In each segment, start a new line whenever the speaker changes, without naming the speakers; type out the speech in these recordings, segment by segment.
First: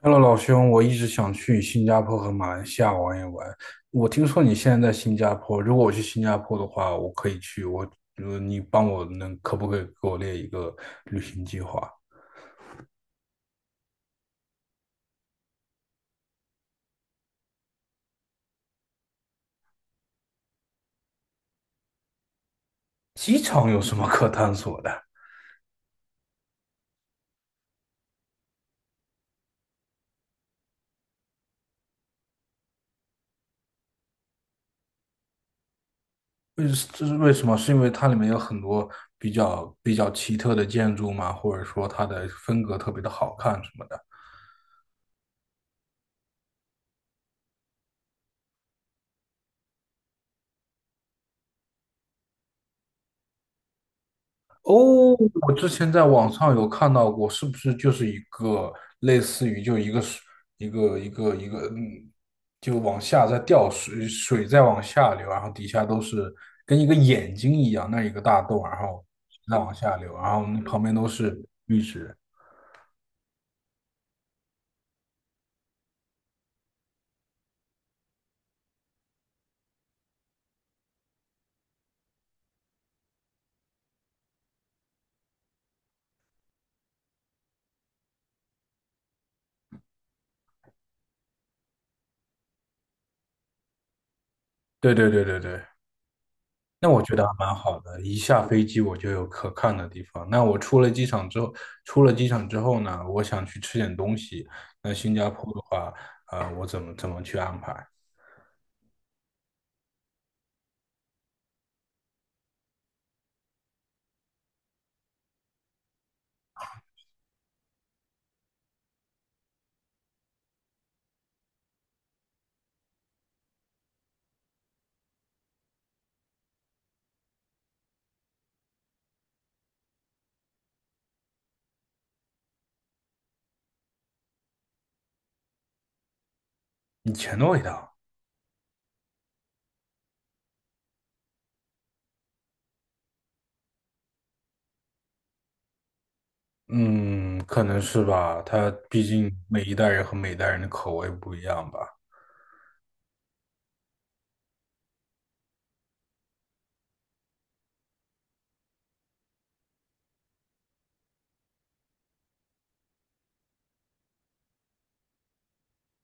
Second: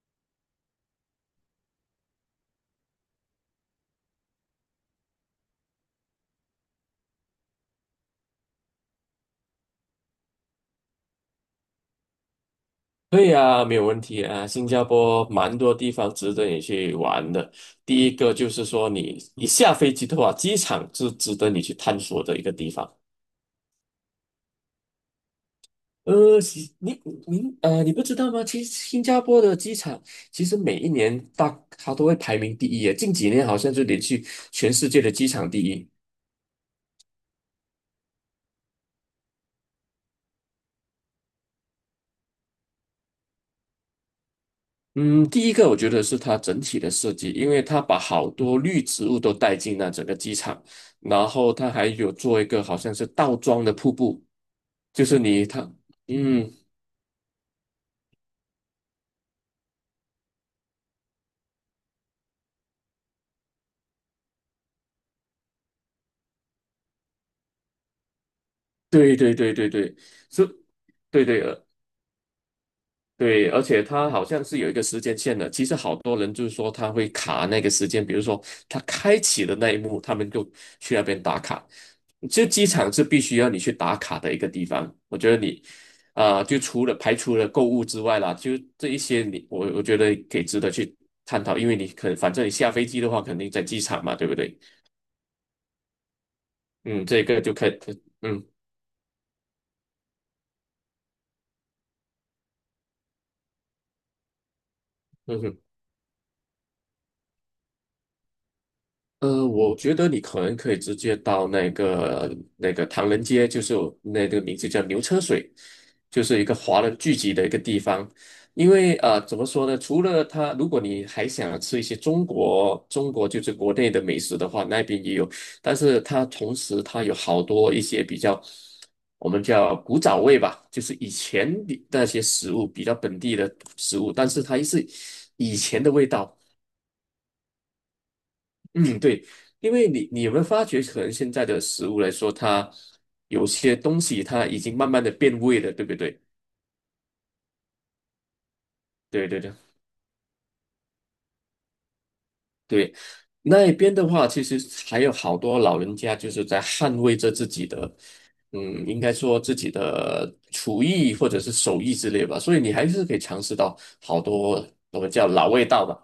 Hello，老兄，我一直想去新加坡和马来西亚玩一玩。我听说你现在在新加坡，如果我去新加坡的话，我可以去。你帮我能可不可以给我列一个旅行计划？
对呀，没有问题啊。新加坡蛮多地方值得你去玩的。第一个就是说，你下飞机的话，机场是值得你去探索的一个地方。
机场有什么可探索的？
呃，其你你呃，你不知道吗？其实新加坡的机场，其实每一年它都会排名第一耶。近几年好像就连续全世界的机场第一。
为这是为什么？是因为它里面有很多比较奇特的建筑吗？或者说它的风格特别的好看什么的？
嗯，第一个我觉得是它整体的设计，因为它把好多绿植物都带进了整个机场，然后它还有做一个好像是倒装的瀑布。就是你
我
他，
之前在网
嗯，
上有看到过，是不是就是一个类似于就一个水一个，就往下在掉水，水在往下流，然后底下都是跟一个眼睛一样，那一个大洞，然后
对对对
再
对
往下
对，
流，然后
是，
那旁边都
对
是
对
绿植。
对，而且它好像是有一个时间线的。其实好多人就是说他会卡那个时间，比如说他开启的那一幕，他们就去那边打卡。这机场是必须要你去打卡的一个地方。我觉得就除了购物之外啦，就这一些我觉得可以值得去探讨，因为反正你下飞机的话，肯定在机场嘛，对不对？
对对对对对，那我
嗯，
觉
这
得还
个就
蛮
可以。
好的，一下
嗯
飞机我就有可看的地方。那我出了机场之后，出了机场之后呢，我想去吃点东西。那新加
嗯
坡
哼。
的话，我怎么去安排？
我觉得你可能可以直接到那个唐人街，就是那个名字叫牛车水，就是一个华人聚集的一个地方。因为怎么说呢？除了它，如果你还想吃一些中国就是国内的美食的话，那边也有。但是它同时它有好多一些比较我们叫古早味吧，就是以前的那些食物比较本地的食物，但是它是以前的味道。
以前的味道，
嗯，对。因为你有没有发觉，可能现在的食物来说，它有些东西它已经慢慢的变味了，对不对？
嗯，可能是吧。他毕
对
竟
对对
每一代人和每一代人的口味不一样吧。
对。那一边的话，其实还有好多老人家就是在捍卫着自己的，嗯，应该说自己的厨艺或者是手艺之类吧，所以你还是可以尝试到好多我们叫老味道吧。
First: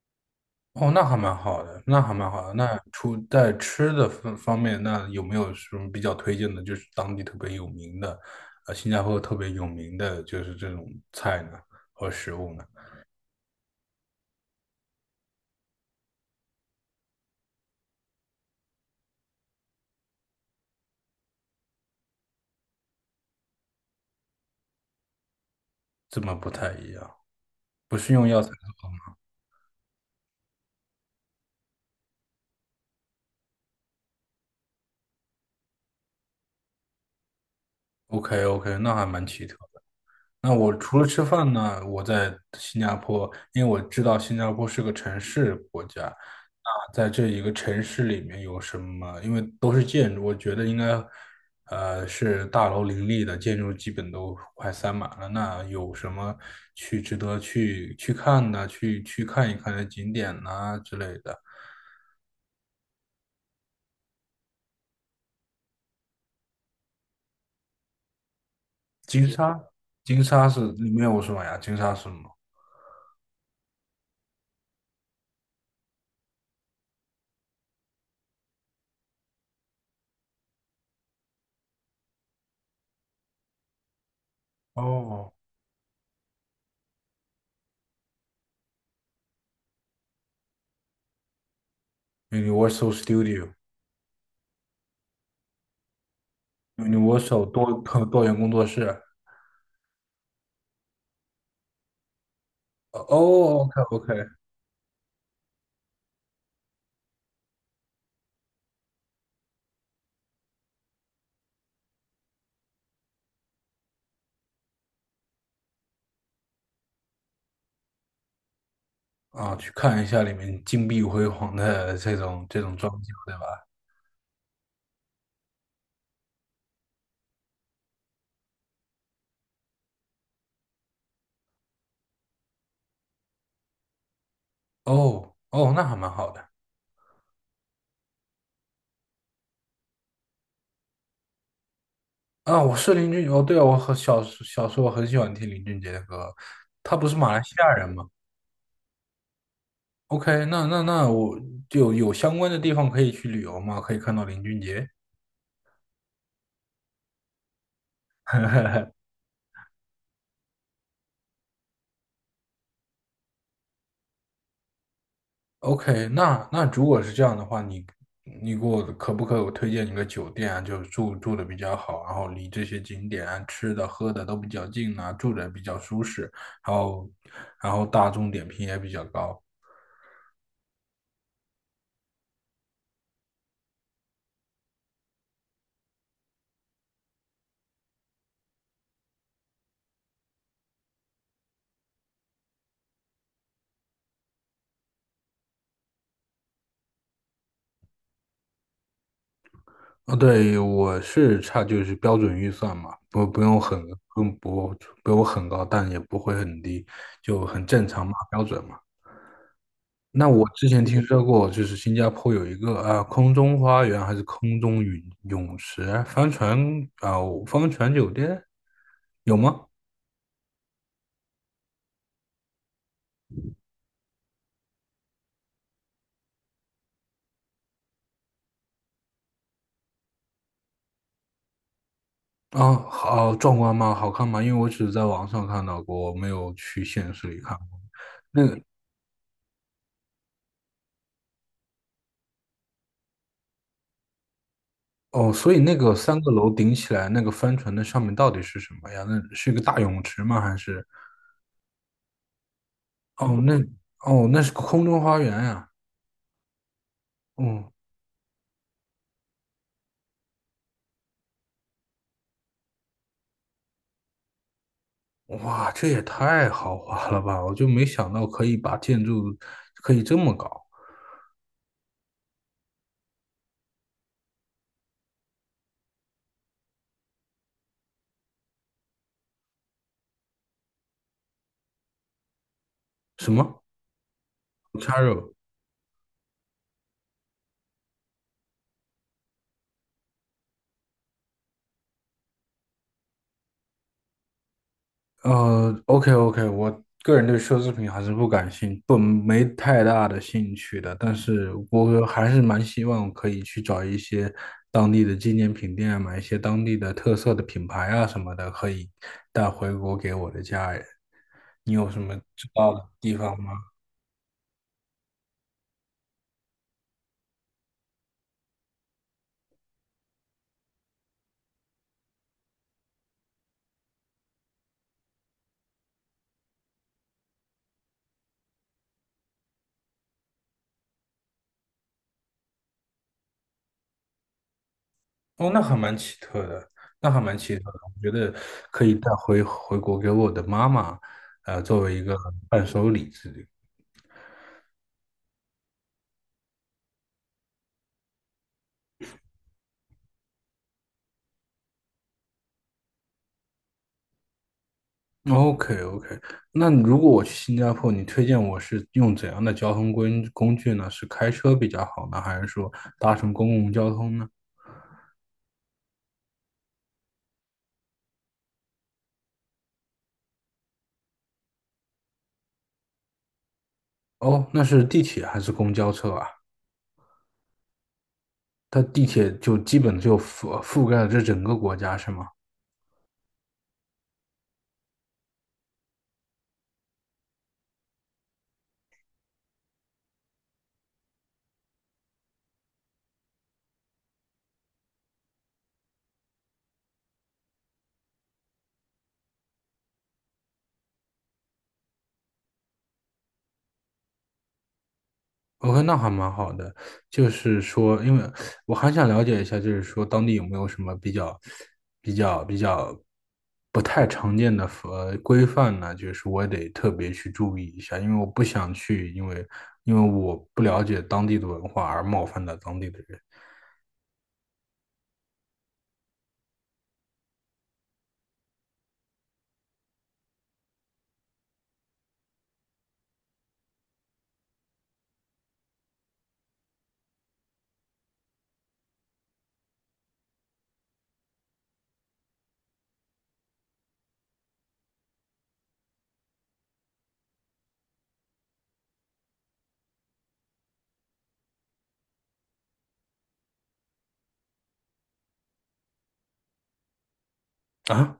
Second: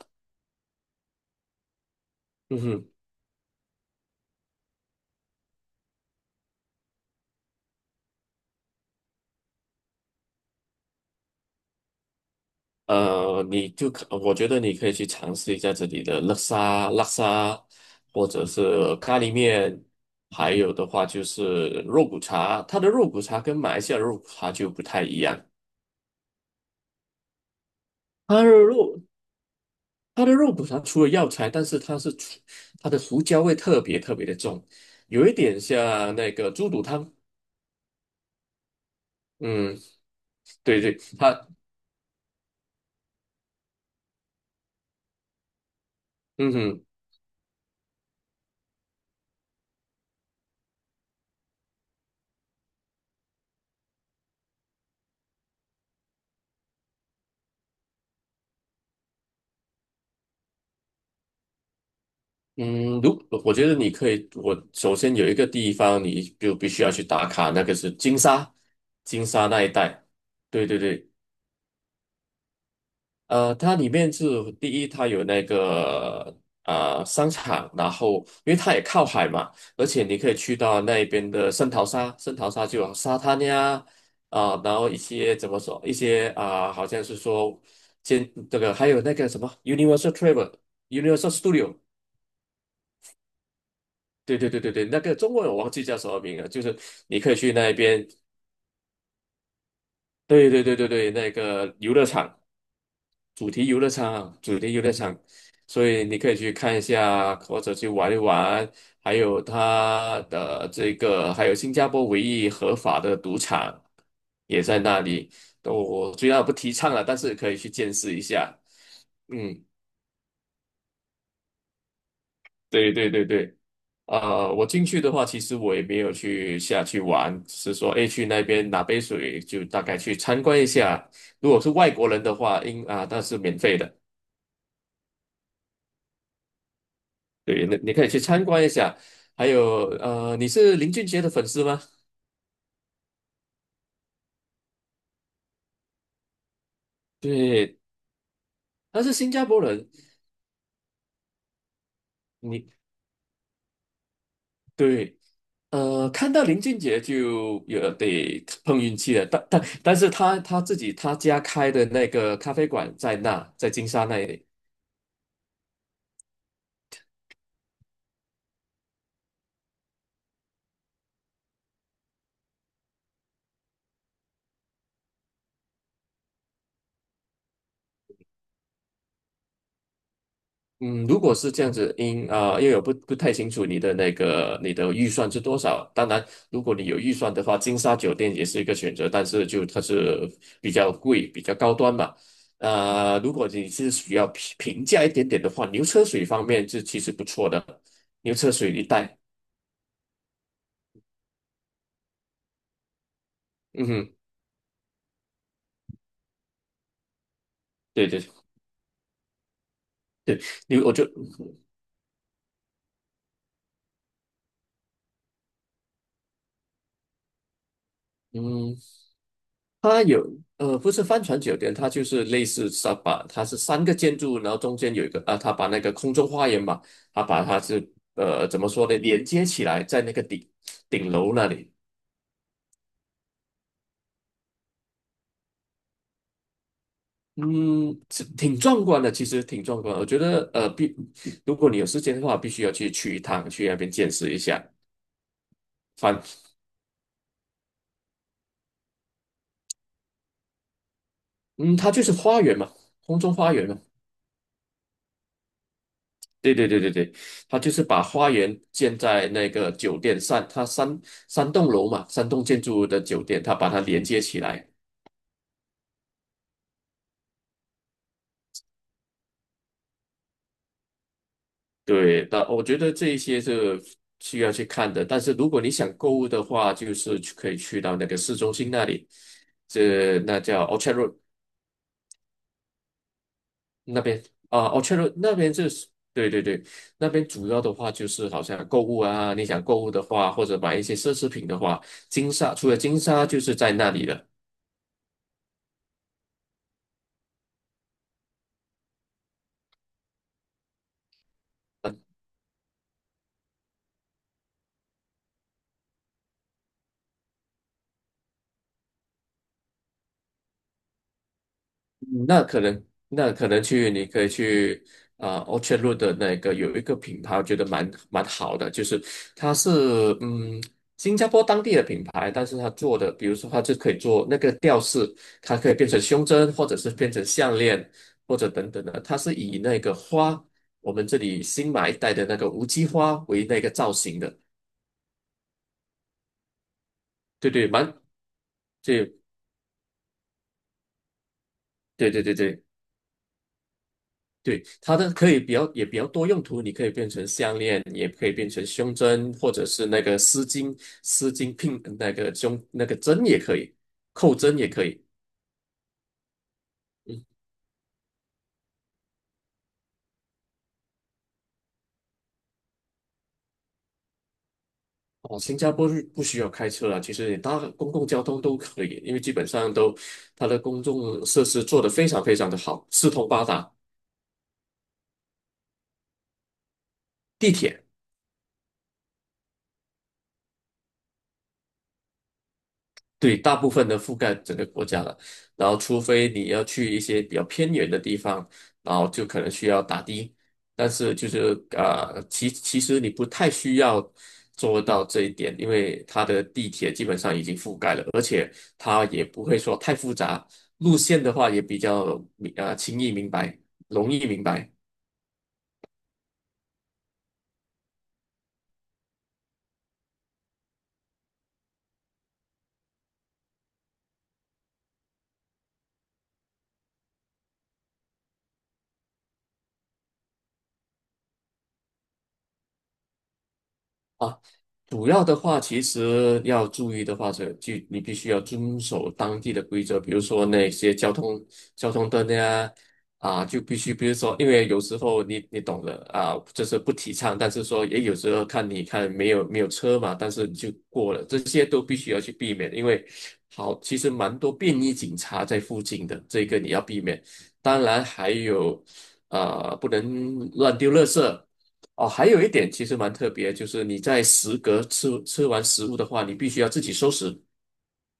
哦，那还蛮好的，那还蛮好的。
嗯
那
哼。
除在吃的方方面，那有没有什么比较推荐的，就是当地特别有名的，新加坡特别有名的就是这种菜呢，和食物呢？
呃，你就可，我觉得你可以去尝试一下这里的叻沙，或者是咖喱面，还有的话就是肉骨茶。它的肉骨茶跟马来西亚的肉骨茶就不太一样。
这么不太一样，不是用
它
药材。
的肉它的肉骨茶除了药材，但是它的胡椒味特别特别的重，有一点像那个猪肚汤。
OK OK，那还蛮奇特。
嗯，
那我
对对，
除了吃饭呢，我在新加坡，因为我知道新加坡是个城市国家，
嗯哼。
那在这一个城市里面有什么？因为都是建筑，我觉得应该，是大楼林立的，建筑基本都快塞满了。那有什么值得去看的，去看一看的景点呐之类的？
我觉得你可以，我首先有一个地方你就必须要去打卡，那个是金沙，金
金
沙
沙，
那一带。
金沙
对
是
对
里面
对。
有什么呀？金沙是什么？
它里面是第一，它有那个商场，然后因为它也靠海嘛，而且你可以去到那边的圣淘沙，圣淘沙就有沙滩呀。然后一
哦
些怎么说，一些啊、好像是说，建这个还有那个什么 Universal Travel、Universal Studio。
，Universal
对对对对对，那个中文我忘记叫什么名了，就是你可以
Studio，Universal
去
多
那边。
多元工作室。
对对对对对，那个游乐场，主题
哦
游乐
，OK OK，
场，主题游乐场，所以你可以去看一下，或者去玩一玩。还有它的这个，还有新加坡唯一合法的赌场也在那里。我虽然不提倡了，但是可以去见识一下。
啊，
嗯，
去看一下里面金碧辉煌的这种装
对对
修，
对
对
对。
吧？
我进去的话，其实我也没有去下去玩，只是说，诶，去那边拿杯水，就大概去参观一下。如果是外国人的话，那是免费的。
哦哦，那还蛮好的
对，那你可以去参观一下。还有，你是林俊杰的粉丝吗？
啊。我是林俊，哦，对啊，我很小时候很喜欢听林俊杰的歌，他不是马来西亚
对，
人吗
他是新加坡人。
？OK，那我就有相关的
你
地方可以去旅游吗？可以看到林俊杰？
对，看到林俊杰就有得碰运 气了，但是他自己他家开的那个咖啡馆在那，在金沙那里。
OK，那那如果是这样的话，你给我可不可以推荐一个酒店啊？就是住的比较好，然后离这些景点啊吃的喝的都比较近啊，住的比较舒适，然后然后大众点评也比较高。
嗯，如果是这样子，因为我不太清楚你的预算是多少。当然，如果你有预算的话，金沙酒店也是一个选择，但是就它是比较贵、比较高端嘛。如果你是需要平价一点点的话，牛车水方面是其实不错的，牛车水一带。
哦，对，我是差就是标准预算嘛，
嗯哼，
不不不用很高，但也不会很低，就很正常
对
嘛，
对。
标准嘛。那我之前
牛我
听
就
说过，就是新加坡有一个啊，空中花园还是空中泳池、啊、帆船酒店
嗯
有吗？
它有不是帆船酒店，它就是类似沙把，它是三个建筑，然后中间有一个啊，它把那个空中花园嘛，它把它是怎么说呢，连接起来在那个顶楼那里。
啊，好壮观吗？好看吗？因为我只是在网上看到过，我没有去现实里看过。
嗯，是
那
挺
个
壮观的，其实挺壮观的我觉得如果你有时间的话，必须要去去一趟，去那边见识一下。
哦，所以那个三
反
个楼顶起来，那个帆船的上面到底是什么呀？那是一个大泳池吗？还是
嗯，它就是花园嘛，空中
哦，
花园嘛。
哦，那是个空中花园呀、
对对对对对，他就
哦，
是把花园建在那个酒店上，三栋楼嘛，三栋建筑物的酒店，他把它连接起来。
哇，这也太豪华了吧！我就没想到可以把建筑可以这么搞。
对，那我觉得这一些是需要去看的。但是如果你想购物的话，就是可以去到那个市中心那里，那叫 Orchard Road
什么
那边啊
c a
，Orchard r
r
o
o
那边就是对对对。那边主要的话就是好像购物啊，你想购物的话，或者买一些奢侈品的话，除了金沙就是在那里了。
OK OK，我个人对奢侈品还是不感兴，不没太大的兴趣的。但是我还是蛮希望可以去找一些当地的纪念品店啊，买一些当地的特色的品牌啊什么的，可以带回国给我的家人。你有什么
嗯那
知
可
道
能，
的地
那
方
可
吗？
能去，你可以去Orchard Road 的那个有一个品牌，我觉得蛮好的。就是它是嗯新加坡当地的品牌，但是它做的，比如说它就可以做那个吊饰，它可以变成胸针，或者是变成项链，或者等等的，它是以那个花，我们这里新买一带的那个无机花为那个造型的。
哦，那还蛮奇特的，那还蛮
对
奇特
对，
的。我觉得可以带
对
回国给我的妈妈，作为一
对
个
对对对。
伴手礼之类。
对，它的可以比较也比较多用途，你可以变成项链，也可以变成胸针，或者是那个丝巾，丝巾拼那个胸那个针也可以，扣针也可以。
OK OK，那如果我
嗯，
去新加坡，你推荐我是用怎样的交通工具呢？是开车比较好呢，还是说搭乘公共交通呢？
哦，新加坡是不需要开车了，其实你搭公共交通都可以，因为基本上它的公众设施做得非常非常的好，四通八达。
哦，那是地铁还是公交车啊？
地铁。
它地铁就基本就覆盖了这整个国家，是吗？
对，大部分的覆盖整个国家了，然后除非你要去一些比较偏远的地方，然后就可能需要打的，但是其实你不太需要做到这一点，因为它的地铁基本上已经覆盖了，而且它也不会说太复杂，路线的话也比较明啊呃轻易明白，容易明白。
OK，那还蛮好的。就是说，因为我还想了解一下，就是说当地有没有什么比较不太常见的规范呢？就是我得特别去注意一下，因为我不想去，因为我不了解当地的文化而冒犯到当地的人
啊。主要的话，其实要注意的话，是，就你必须要遵守当地的规则，比如说那些交通灯呀。啊，就必须，比如说，因为有时候你懂的啊，这是不提倡，但是说也有时候看没有车嘛，但是你就过了，这些都必须要去避免。因为好，其实蛮多便衣警察在附近的，这个你要避免。当然还有，啊，不能乱丢垃圾。哦，还有一点其实蛮特别，就是你在食阁吃完食物的话，你必须要自己收拾。
啊。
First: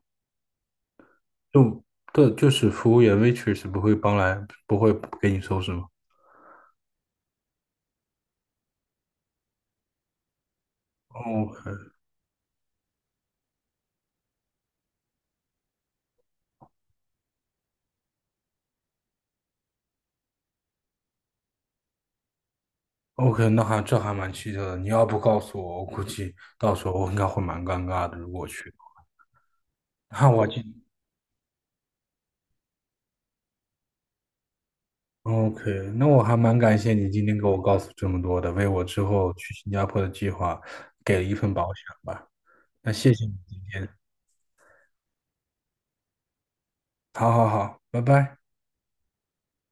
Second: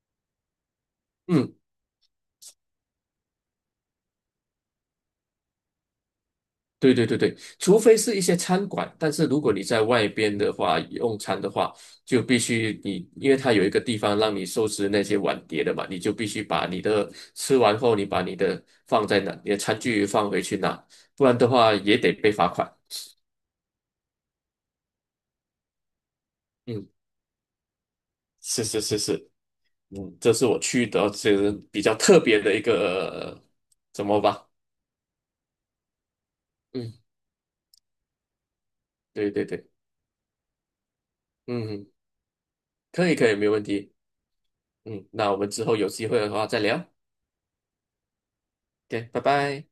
嗯，
就对，就是服务员 waitress 不会帮来，不会给你收拾吗
对对对对，除非是一些餐馆，但是如果你在外边的话用餐的话，
？OK
就必须你，因为它有一个地方让你收拾那些碗碟的嘛，你就必须把你的吃完后，你把你的放在那，你的餐具放回去拿，不然的话也得被罚款。
OK，那还这还蛮奇特的。你要不告诉我，我估计到时
嗯，
候我应该会蛮尴尬的，如果
是
去。
是是是。
那
这是
我
我
今
去的，是比较特别的一个，怎么吧？
OK，那我还蛮感
嗯，
谢你今天给我告诉这么多的，为我之
对
后
对
去
对。
新加坡的计划给了一份保险
嗯，
吧。那
可
谢
以
谢
可
你
以，没
今
问
天，
题。那我们之后有机会的话再聊。
好好好，拜拜。
OK，拜拜。